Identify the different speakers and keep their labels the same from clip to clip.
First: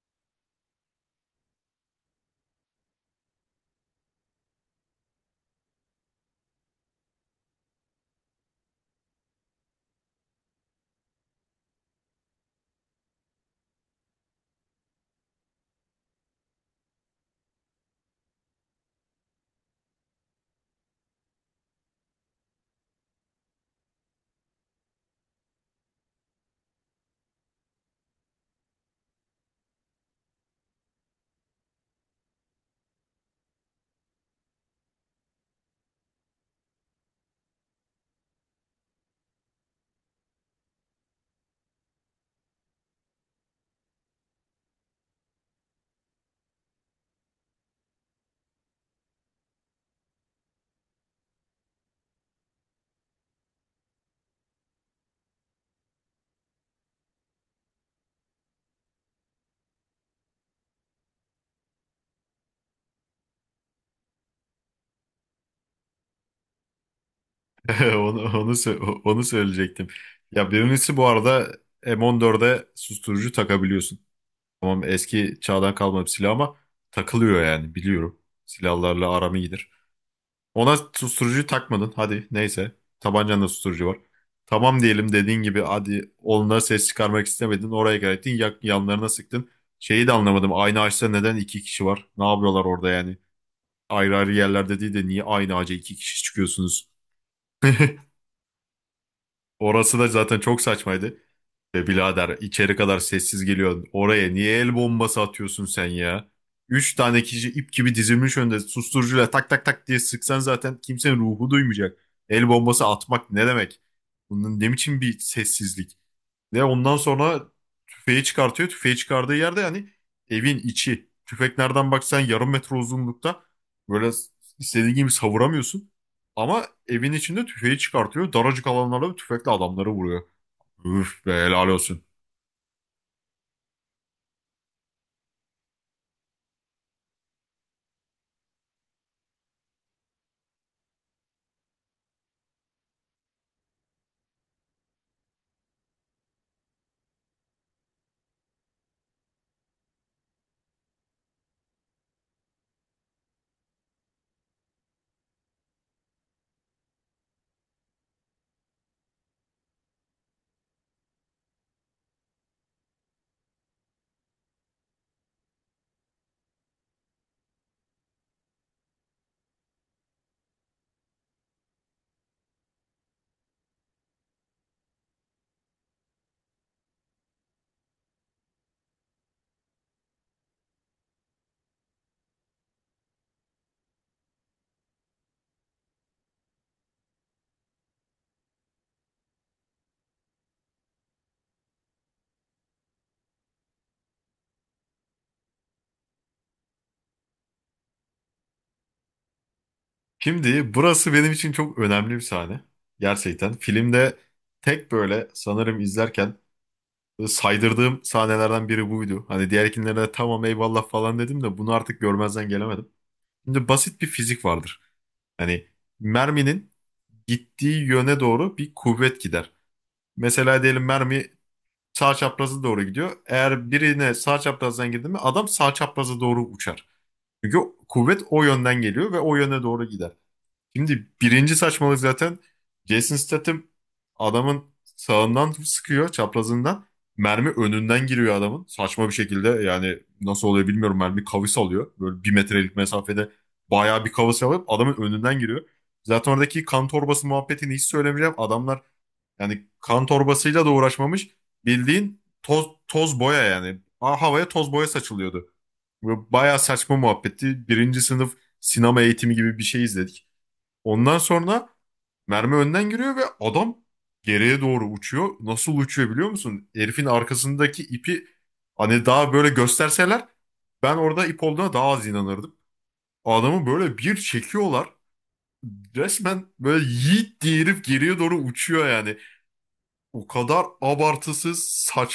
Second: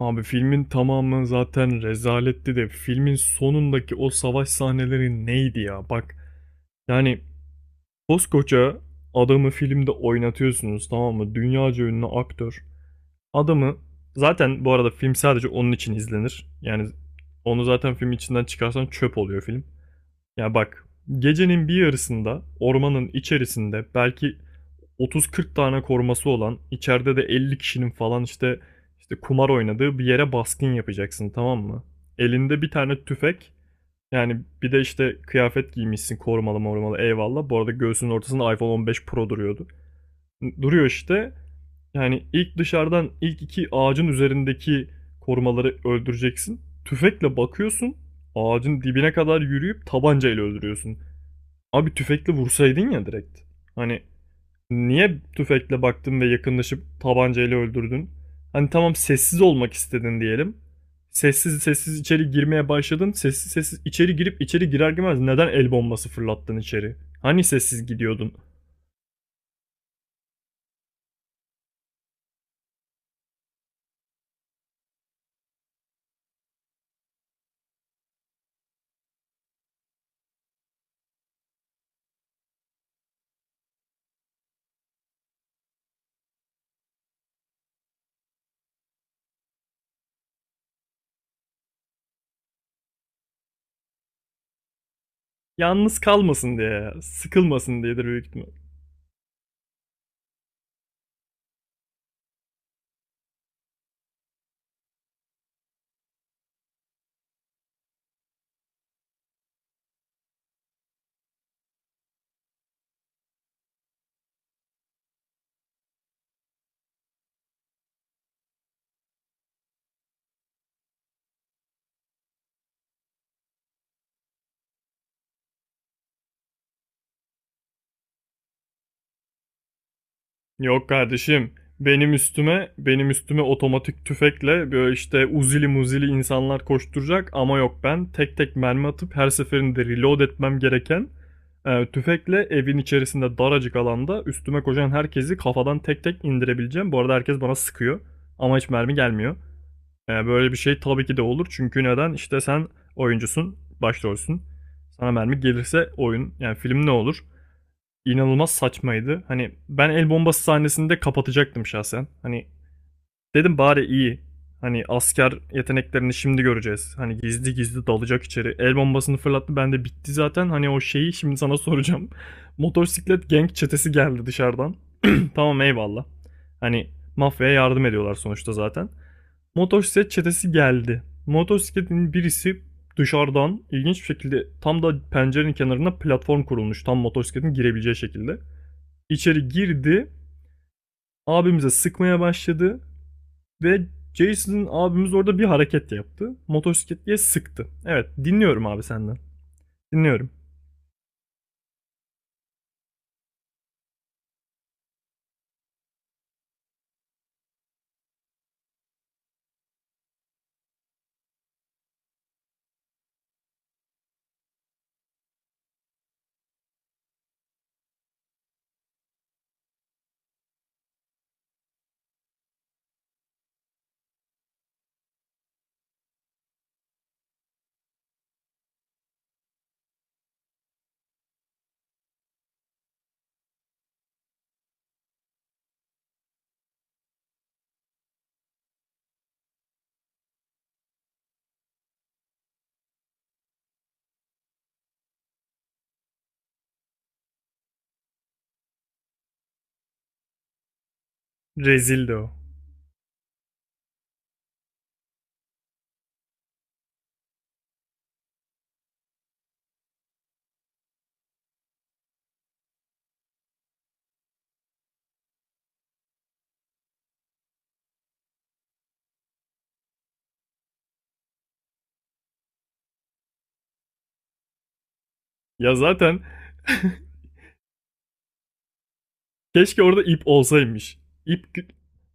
Speaker 1: Abi filmin tamamı zaten rezaletti de filmin sonundaki o savaş sahneleri neydi ya? Bak yani koskoca adamı filmde oynatıyorsunuz tamam mı? Dünyaca ünlü aktör. Adamı zaten bu arada film sadece onun için izlenir. Yani onu zaten film içinden çıkarsan çöp oluyor film. Ya bak gecenin bir yarısında ormanın içerisinde belki 30-40 tane koruması olan, içeride de 50 kişinin falan işte kumar oynadığı bir yere baskın yapacaksın tamam mı? Elinde bir tane tüfek. Yani bir de işte kıyafet giymişsin korumalı morumalı eyvallah. Bu arada göğsünün ortasında iPhone 15 Pro duruyordu. Duruyor işte. Yani ilk dışarıdan ilk iki ağacın üzerindeki korumaları öldüreceksin. Tüfekle bakıyorsun. Ağacın dibine kadar yürüyüp tabancayla öldürüyorsun. Abi tüfekle vursaydın ya direkt. Hani niye tüfekle baktın ve yakınlaşıp tabancayla öldürdün? Hani tamam sessiz olmak istedin diyelim. Sessiz sessiz içeri girmeye başladın. Sessiz sessiz içeri girip içeri girer girmez neden el bombası fırlattın içeri? Hani sessiz
Speaker 2: Onu,
Speaker 1: gidiyordun?
Speaker 2: onu, sö- onu söyleyecektim. Ya birincisi bu arada M14'e susturucu takabiliyorsun. Tamam eski çağdan kalma bir silah ama takılıyor yani biliyorum. Silahlarla aram iyidir. Ona susturucu takmadın hadi neyse. Tabancanda susturucu var. Tamam diyelim dediğin gibi hadi onlara ses çıkarmak istemedin. Oraya geldin yanlarına sıktın. Şeyi de anlamadım, aynı ağaçta neden iki kişi var? Ne yapıyorlar orada yani? Ayrı ayrı yerlerde değil de niye aynı ağaca iki
Speaker 1: Yalnız
Speaker 2: kişi
Speaker 1: kalmasın
Speaker 2: çıkıyorsunuz?
Speaker 1: diye, sıkılmasın diyedir büyük ihtimal.
Speaker 2: Orası da zaten çok saçmaydı. Be birader, içeri kadar sessiz geliyorsun. Oraya niye el bombası atıyorsun sen ya? Üç tane kişi ip gibi dizilmiş önde, susturucuyla tak tak tak diye sıksan zaten kimsenin ruhu duymayacak. El bombası atmak ne demek? Bunun ne biçim bir sessizlik? Ve ondan sonra tüfeği çıkartıyor. Tüfeği çıkardığı yerde yani evin içi. Tüfek nereden baksan yarım metre uzunlukta. Böyle istediğin gibi savuramıyorsun. Ama evin içinde tüfeği çıkartıyor. Daracık alanlarda bir tüfekle adamları vuruyor.
Speaker 1: Yok
Speaker 2: Üf be,
Speaker 1: kardeşim.
Speaker 2: helal olsun.
Speaker 1: Benim üstüme, benim üstüme otomatik tüfekle böyle işte uzili muzili insanlar koşturacak ama yok ben tek tek mermi atıp her seferinde reload etmem gereken tüfekle evin içerisinde daracık alanda üstüme koşan herkesi kafadan tek tek indirebileceğim. Bu arada herkes bana sıkıyor ama hiç mermi gelmiyor. E, böyle bir şey tabii ki de olur çünkü neden? İşte sen oyuncusun, başrolsün. Sana mermi gelirse oyun yani film ne olur? inanılmaz saçmaydı. Hani ben el bombası sahnesini de kapatacaktım şahsen. Hani dedim bari iyi. Hani asker yeteneklerini şimdi göreceğiz. Hani gizli gizli dalacak içeri. El bombasını fırlattı ben de bitti zaten. Hani o şeyi şimdi sana soracağım. Motosiklet gang çetesi geldi dışarıdan. tamam eyvallah. Hani mafyaya yardım ediyorlar sonuçta zaten. Motosiklet çetesi geldi. Motosikletin birisi dışarıdan ilginç bir şekilde tam da pencerenin kenarına platform kurulmuş. Tam motosikletin girebileceği şekilde içeri girdi. Abimize sıkmaya başladı ve Jason'ın abimiz orada bir hareket yaptı. Motosikletliye sıktı. Evet dinliyorum abi senden. Dinliyorum.
Speaker 2: Şimdi burası benim için çok önemli bir sahne. Gerçekten filmde tek böyle sanırım izlerken saydırdığım sahnelerden biri buydu. Hani diğer de tamam, eyvallah falan dedim de bunu artık görmezden gelemedim. Şimdi basit bir fizik vardır. Hani merminin gittiği yöne doğru bir kuvvet gider. Mesela diyelim mermi sağ çaprazı doğru gidiyor. Eğer birine sağ çaprazdan girdi mi adam sağ çaprazı doğru uçar. Çünkü kuvvet o yönden geliyor ve o yöne doğru gider. Şimdi birinci saçmalık zaten, Jason Statham adamın sağından sıkıyor, çaprazından. Mermi önünden giriyor adamın. Saçma bir şekilde yani, nasıl oluyor bilmiyorum, mermi kavis alıyor. Böyle bir metrelik mesafede bayağı bir kavis alıp adamın önünden giriyor. Zaten oradaki kan torbası muhabbetini hiç söylemeyeceğim. Adamlar yani kan torbasıyla da uğraşmamış.
Speaker 1: Rezildi
Speaker 2: Bildiğin
Speaker 1: o.
Speaker 2: toz, toz boya yani. Havaya toz boya saçılıyordu. Böyle bayağı saçma muhabbetti. Birinci sınıf sinema eğitimi gibi bir şey izledik. Ondan sonra mermi önden giriyor ve adam geriye doğru uçuyor. Nasıl uçuyor biliyor musun? Herifin arkasındaki ipi hani daha böyle gösterseler, ben orada ip olduğuna daha az inanırdım. Adamı böyle bir çekiyorlar.
Speaker 1: Ya zaten
Speaker 2: Resmen böyle yiğit diye herif geriye doğru uçuyor yani.
Speaker 1: keşke orada ip
Speaker 2: O kadar
Speaker 1: olsaymış. İp,
Speaker 2: abartısız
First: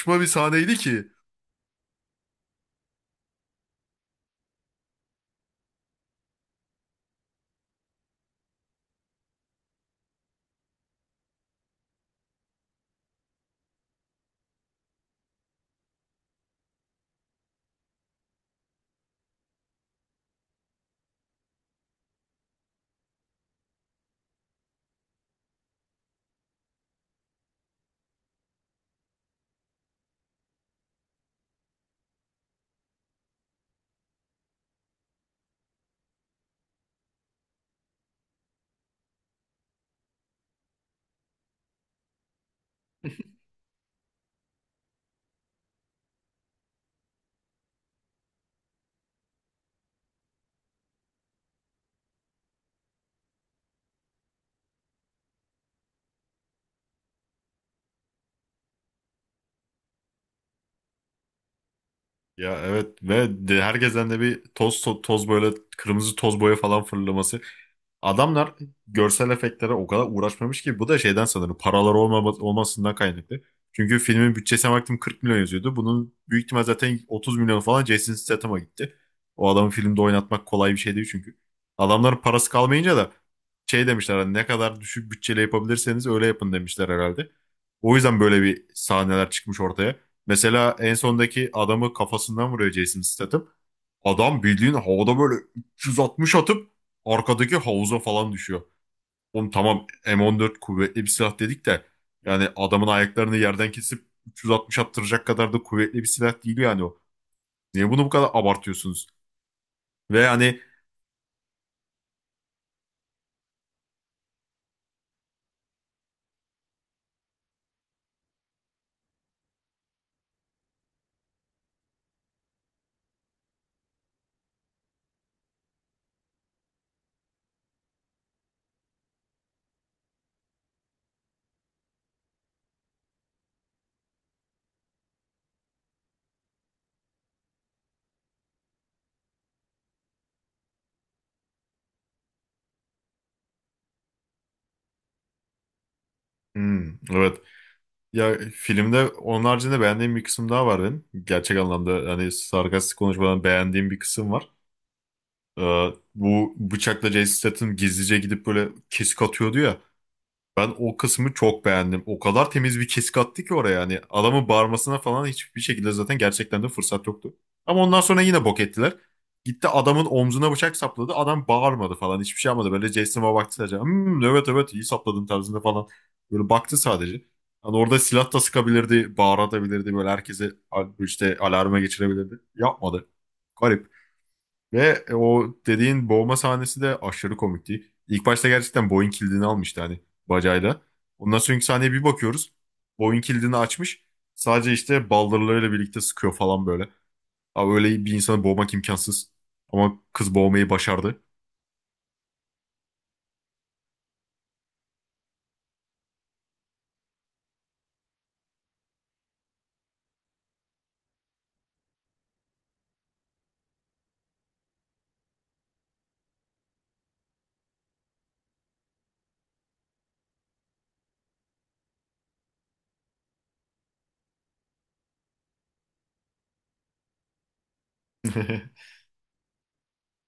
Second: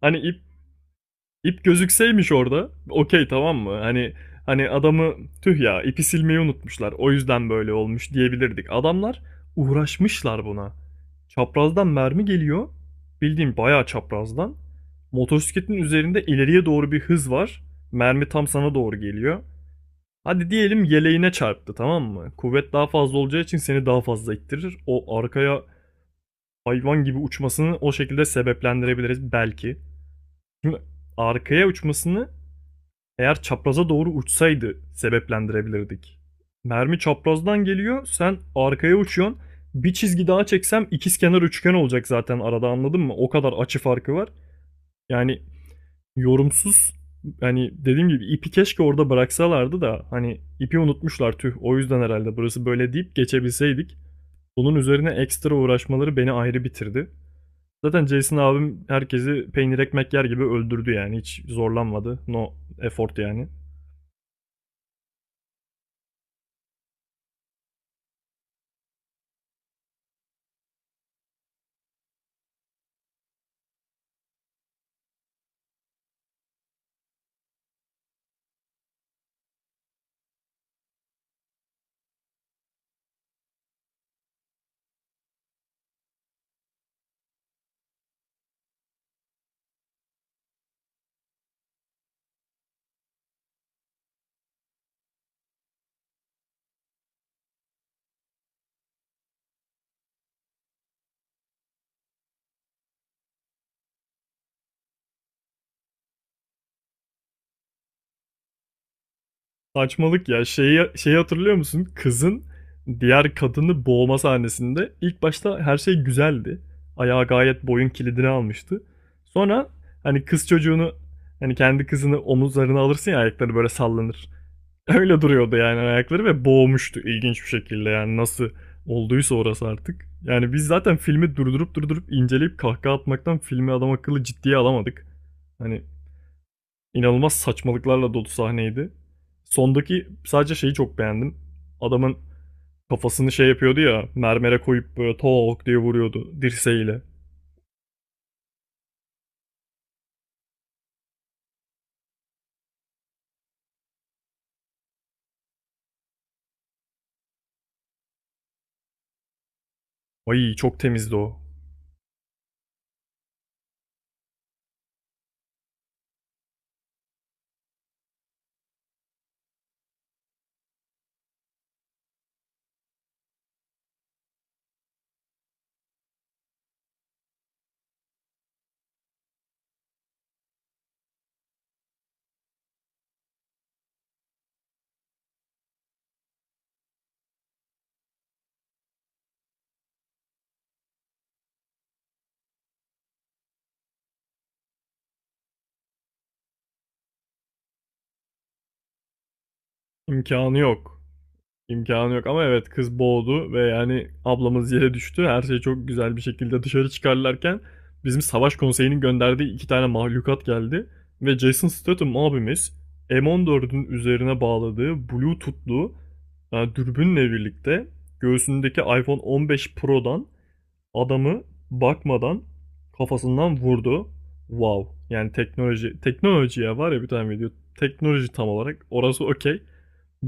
Speaker 1: hani
Speaker 2: bir
Speaker 1: ip,
Speaker 2: sahneydi ki.
Speaker 1: İp gözükseymiş orada. Okey tamam mı? Hani hani adamı tüh ya ipi silmeyi unutmuşlar. O yüzden böyle olmuş diyebilirdik. Adamlar uğraşmışlar buna. Çaprazdan mermi geliyor. Bildiğim bayağı çaprazdan. Motosikletin üzerinde ileriye doğru bir hız var. Mermi tam sana doğru geliyor. Hadi diyelim yeleğine çarptı tamam mı? Kuvvet daha fazla olacağı için seni daha fazla ittirir. O arkaya hayvan gibi uçmasını o şekilde sebeplendirebiliriz belki. Şimdi arkaya uçmasını eğer çapraza doğru uçsaydı sebeplendirebilirdik. Mermi çaprazdan geliyor, sen arkaya uçuyorsun. Bir çizgi daha çeksem ikizkenar üçgen olacak zaten arada anladın mı? O kadar açı farkı var. Yani yorumsuz, hani dediğim gibi ipi keşke orada bıraksalardı da hani ipi unutmuşlar tüh o yüzden herhalde burası böyle deyip geçebilseydik. Bunun üzerine ekstra uğraşmaları beni ayrı bitirdi. Zaten Jason abim herkesi peynir ekmek yer gibi öldürdü yani hiç zorlanmadı. No
Speaker 2: Ya evet,
Speaker 1: effort
Speaker 2: ve
Speaker 1: yani.
Speaker 2: de herkesten de bir toz böyle kırmızı toz boya falan fırlaması. Adamlar görsel efektlere o kadar uğraşmamış ki, bu da şeyden sanırım paraları olmasından kaynaklı. Çünkü filmin bütçesine baktım, 40 milyon yazıyordu. Bunun büyük ihtimal zaten 30 milyon falan Jason Statham'a gitti. O adamı filmde oynatmak kolay bir şey değil çünkü. Adamların parası kalmayınca da şey demişler, hani ne kadar düşük bütçeyle yapabilirseniz öyle yapın demişler herhalde. O yüzden böyle bir sahneler çıkmış ortaya. Mesela en sondaki adamı kafasından vuruyor Jason Statham. Adam bildiğin havada böyle 360 atıp arkadaki havuza falan düşüyor. Oğlum tamam, M14 kuvvetli bir silah dedik de yani adamın ayaklarını yerden kesip 360 attıracak kadar da kuvvetli bir silah değil yani o. Niye bunu bu kadar abartıyorsunuz? Ve
Speaker 1: Saçmalık ya.
Speaker 2: hani,
Speaker 1: Şeyi hatırlıyor musun? Kızın diğer kadını boğma sahnesinde ilk başta her şey güzeldi. Ayağı gayet boyun kilidini almıştı. Sonra hani kız çocuğunu, hani kendi kızını omuzlarına alırsın ya ayakları böyle sallanır. Öyle duruyordu yani ayakları ve boğmuştu ilginç bir şekilde yani nasıl olduysa orası artık. Yani biz zaten filmi durdurup durdurup inceleyip kahkaha atmaktan filmi adam akıllı ciddiye alamadık. Hani İnanılmaz saçmalıklarla dolu sahneydi. Sondaki sadece şeyi çok beğendim. Adamın kafasını şey yapıyordu ya, mermere koyup böyle tok diye vuruyordu
Speaker 2: hmm,
Speaker 1: dirseğiyle.
Speaker 2: evet, ya filmde onun haricinde beğendiğim bir kısım daha var benim. Gerçek anlamda hani sarkastik konuşmadan beğendiğim bir kısım var. Ee, bu bıçakla Jason Statham gizlice gidip böyle kesik atıyordu ya.
Speaker 1: Ay
Speaker 2: Ben
Speaker 1: çok
Speaker 2: o
Speaker 1: temizdi
Speaker 2: kısmı
Speaker 1: o.
Speaker 2: çok beğendim. O kadar temiz bir kesik attı ki oraya yani. Adamın bağırmasına falan hiçbir şekilde zaten gerçekten de fırsat yoktu. Ama ondan sonra yine bok ettiler. Gitti adamın omzuna bıçak sapladı. Adam bağırmadı falan. Hiçbir şey yapmadı. Böyle Jason'a baktı sadece. Hmm, evet evet, iyi sapladın tarzında falan. Böyle baktı sadece. Hani orada silah da sıkabilirdi. Bağıratabilirdi. Böyle herkese işte alarma geçirebilirdi. Yapmadı. Garip. Ve o dediğin boğma sahnesi de aşırı komikti. İlk başta gerçekten boyun kilidini almıştı hani, bacayla. Ondan sonraki sahneye bir bakıyoruz. Boyun kilidini açmış. Sadece işte baldırlarıyla birlikte sıkıyor falan böyle. Abi öyle bir insanı boğmak imkansız. Ama kız
Speaker 1: İmkanı
Speaker 2: boğmayı
Speaker 1: yok.
Speaker 2: başardı.
Speaker 1: İmkanı yok ama evet kız boğdu ve yani ablamız yere düştü. Her şey çok güzel bir şekilde dışarı çıkarlarken bizim savaş konseyinin gönderdiği iki tane mahlukat geldi. Ve Jason Statham abimiz M14'ün üzerine bağladığı Bluetooth'lu dürbünle birlikte göğsündeki iPhone 15 Pro'dan adamı bakmadan kafasından vurdu. Wow. Yani teknoloji teknolojiye var ya, bir tane video. Teknoloji tam olarak. Orası okey.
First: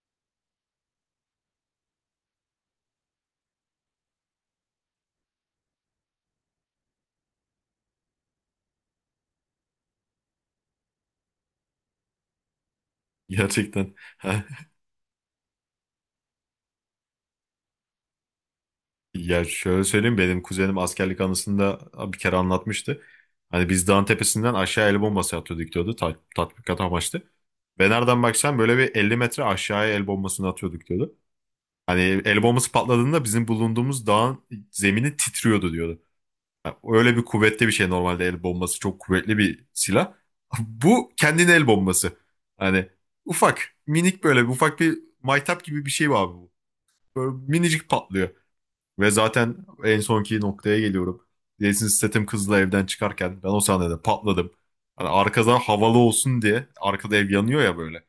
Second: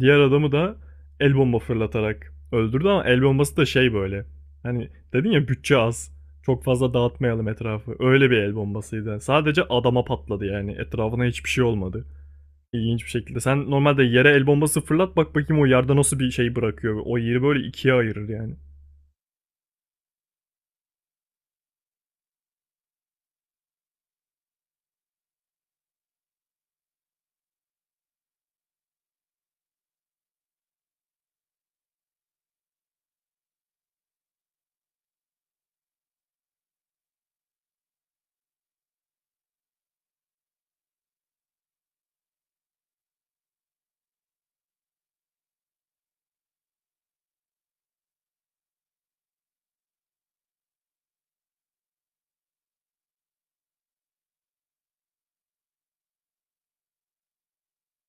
Speaker 1: Diğer adamı da el bomba fırlatarak öldürdü ama el bombası da şey böyle. Hani dedin ya bütçe az. Çok fazla dağıtmayalım etrafı. Öyle bir el bombasıydı. Yani sadece adama patladı yani. Etrafına hiçbir şey olmadı. İlginç bir şekilde. Sen
Speaker 2: Gerçekten.
Speaker 1: normalde yere el bombası fırlat bak bakayım o yerde nasıl bir şey bırakıyor. O yeri böyle ikiye ayırır yani.
Speaker 2: Ya şöyle söyleyeyim, benim kuzenim askerlik anısında bir kere anlatmıştı. Hani biz dağın tepesinden aşağı el bombası atıyorduk diyordu. Tatbikat amaçlı. Ve nereden baksan böyle bir 50 metre aşağıya el bombasını atıyorduk diyordu. Hani el bombası patladığında bizim bulunduğumuz dağın zemini titriyordu diyordu. Yani öyle bir kuvvetli bir şey, normalde el bombası çok kuvvetli bir silah. Bu kendine el bombası. Hani ufak, minik böyle bir ufak bir maytap gibi bir şey var abi bu. Böyle minicik patlıyor. Ve zaten en sonki noktaya geliyorum. Jason Statham kızla evden çıkarken ben o sahnede patladım. Hani arkadan havalı olsun diye, arkada ev yanıyor ya böyle.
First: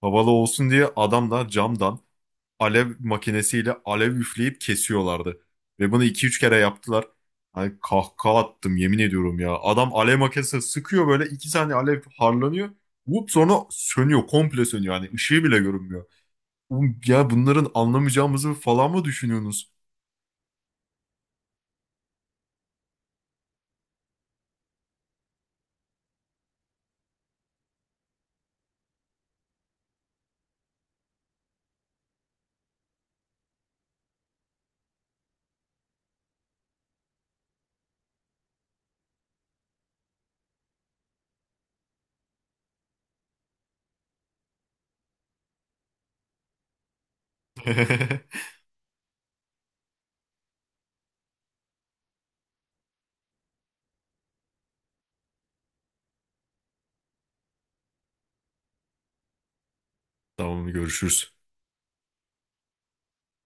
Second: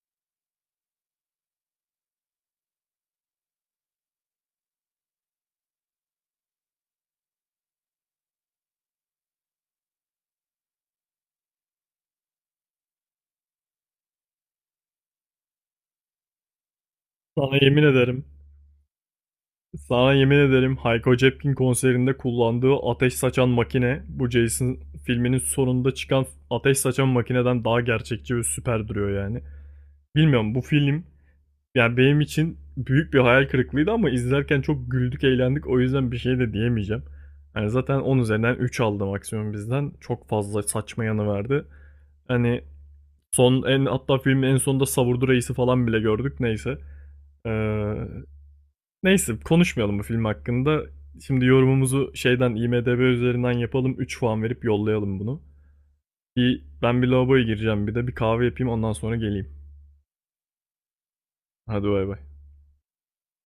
Speaker 2: Havalı olsun diye adamlar camdan alev makinesiyle alev üfleyip kesiyorlardı. Ve bunu iki üç kere yaptılar. Hani kahkaha attım, yemin ediyorum ya. Adam alev makinesi sıkıyor, böyle 2 saniye alev harlanıyor. Vup, sonra sönüyor, komple sönüyor. Hani ışığı bile görünmüyor. Oğlum ya,
Speaker 1: Sana
Speaker 2: bunların
Speaker 1: yemin ederim.
Speaker 2: anlamayacağımızı falan mı düşünüyorsunuz?
Speaker 1: Sana yemin ederim Hayko Cepkin konserinde kullandığı ateş saçan makine bu Jason filminin sonunda çıkan ateş saçan makineden daha gerçekçi ve süper duruyor yani. Bilmiyorum, bu film yani benim için büyük bir hayal kırıklığıydı ama izlerken çok güldük eğlendik o yüzden bir şey de diyemeyeceğim. Yani zaten 10 üzerinden 3 aldı maksimum bizden. Çok fazla saçma yanı vardı. Hani son en hatta filmin en sonunda Savurdu Reis'i falan bile gördük neyse. Ee, Neyse konuşmayalım bu film hakkında. Şimdi yorumumuzu şeyden IMDb üzerinden yapalım. 3 puan verip yollayalım bunu. Bir, ben bir lavaboya gireceğim bir de bir kahve yapayım ondan sonra geleyim.
Speaker 2: Tamam, görüşürüz.
Speaker 1: Hadi bay bay.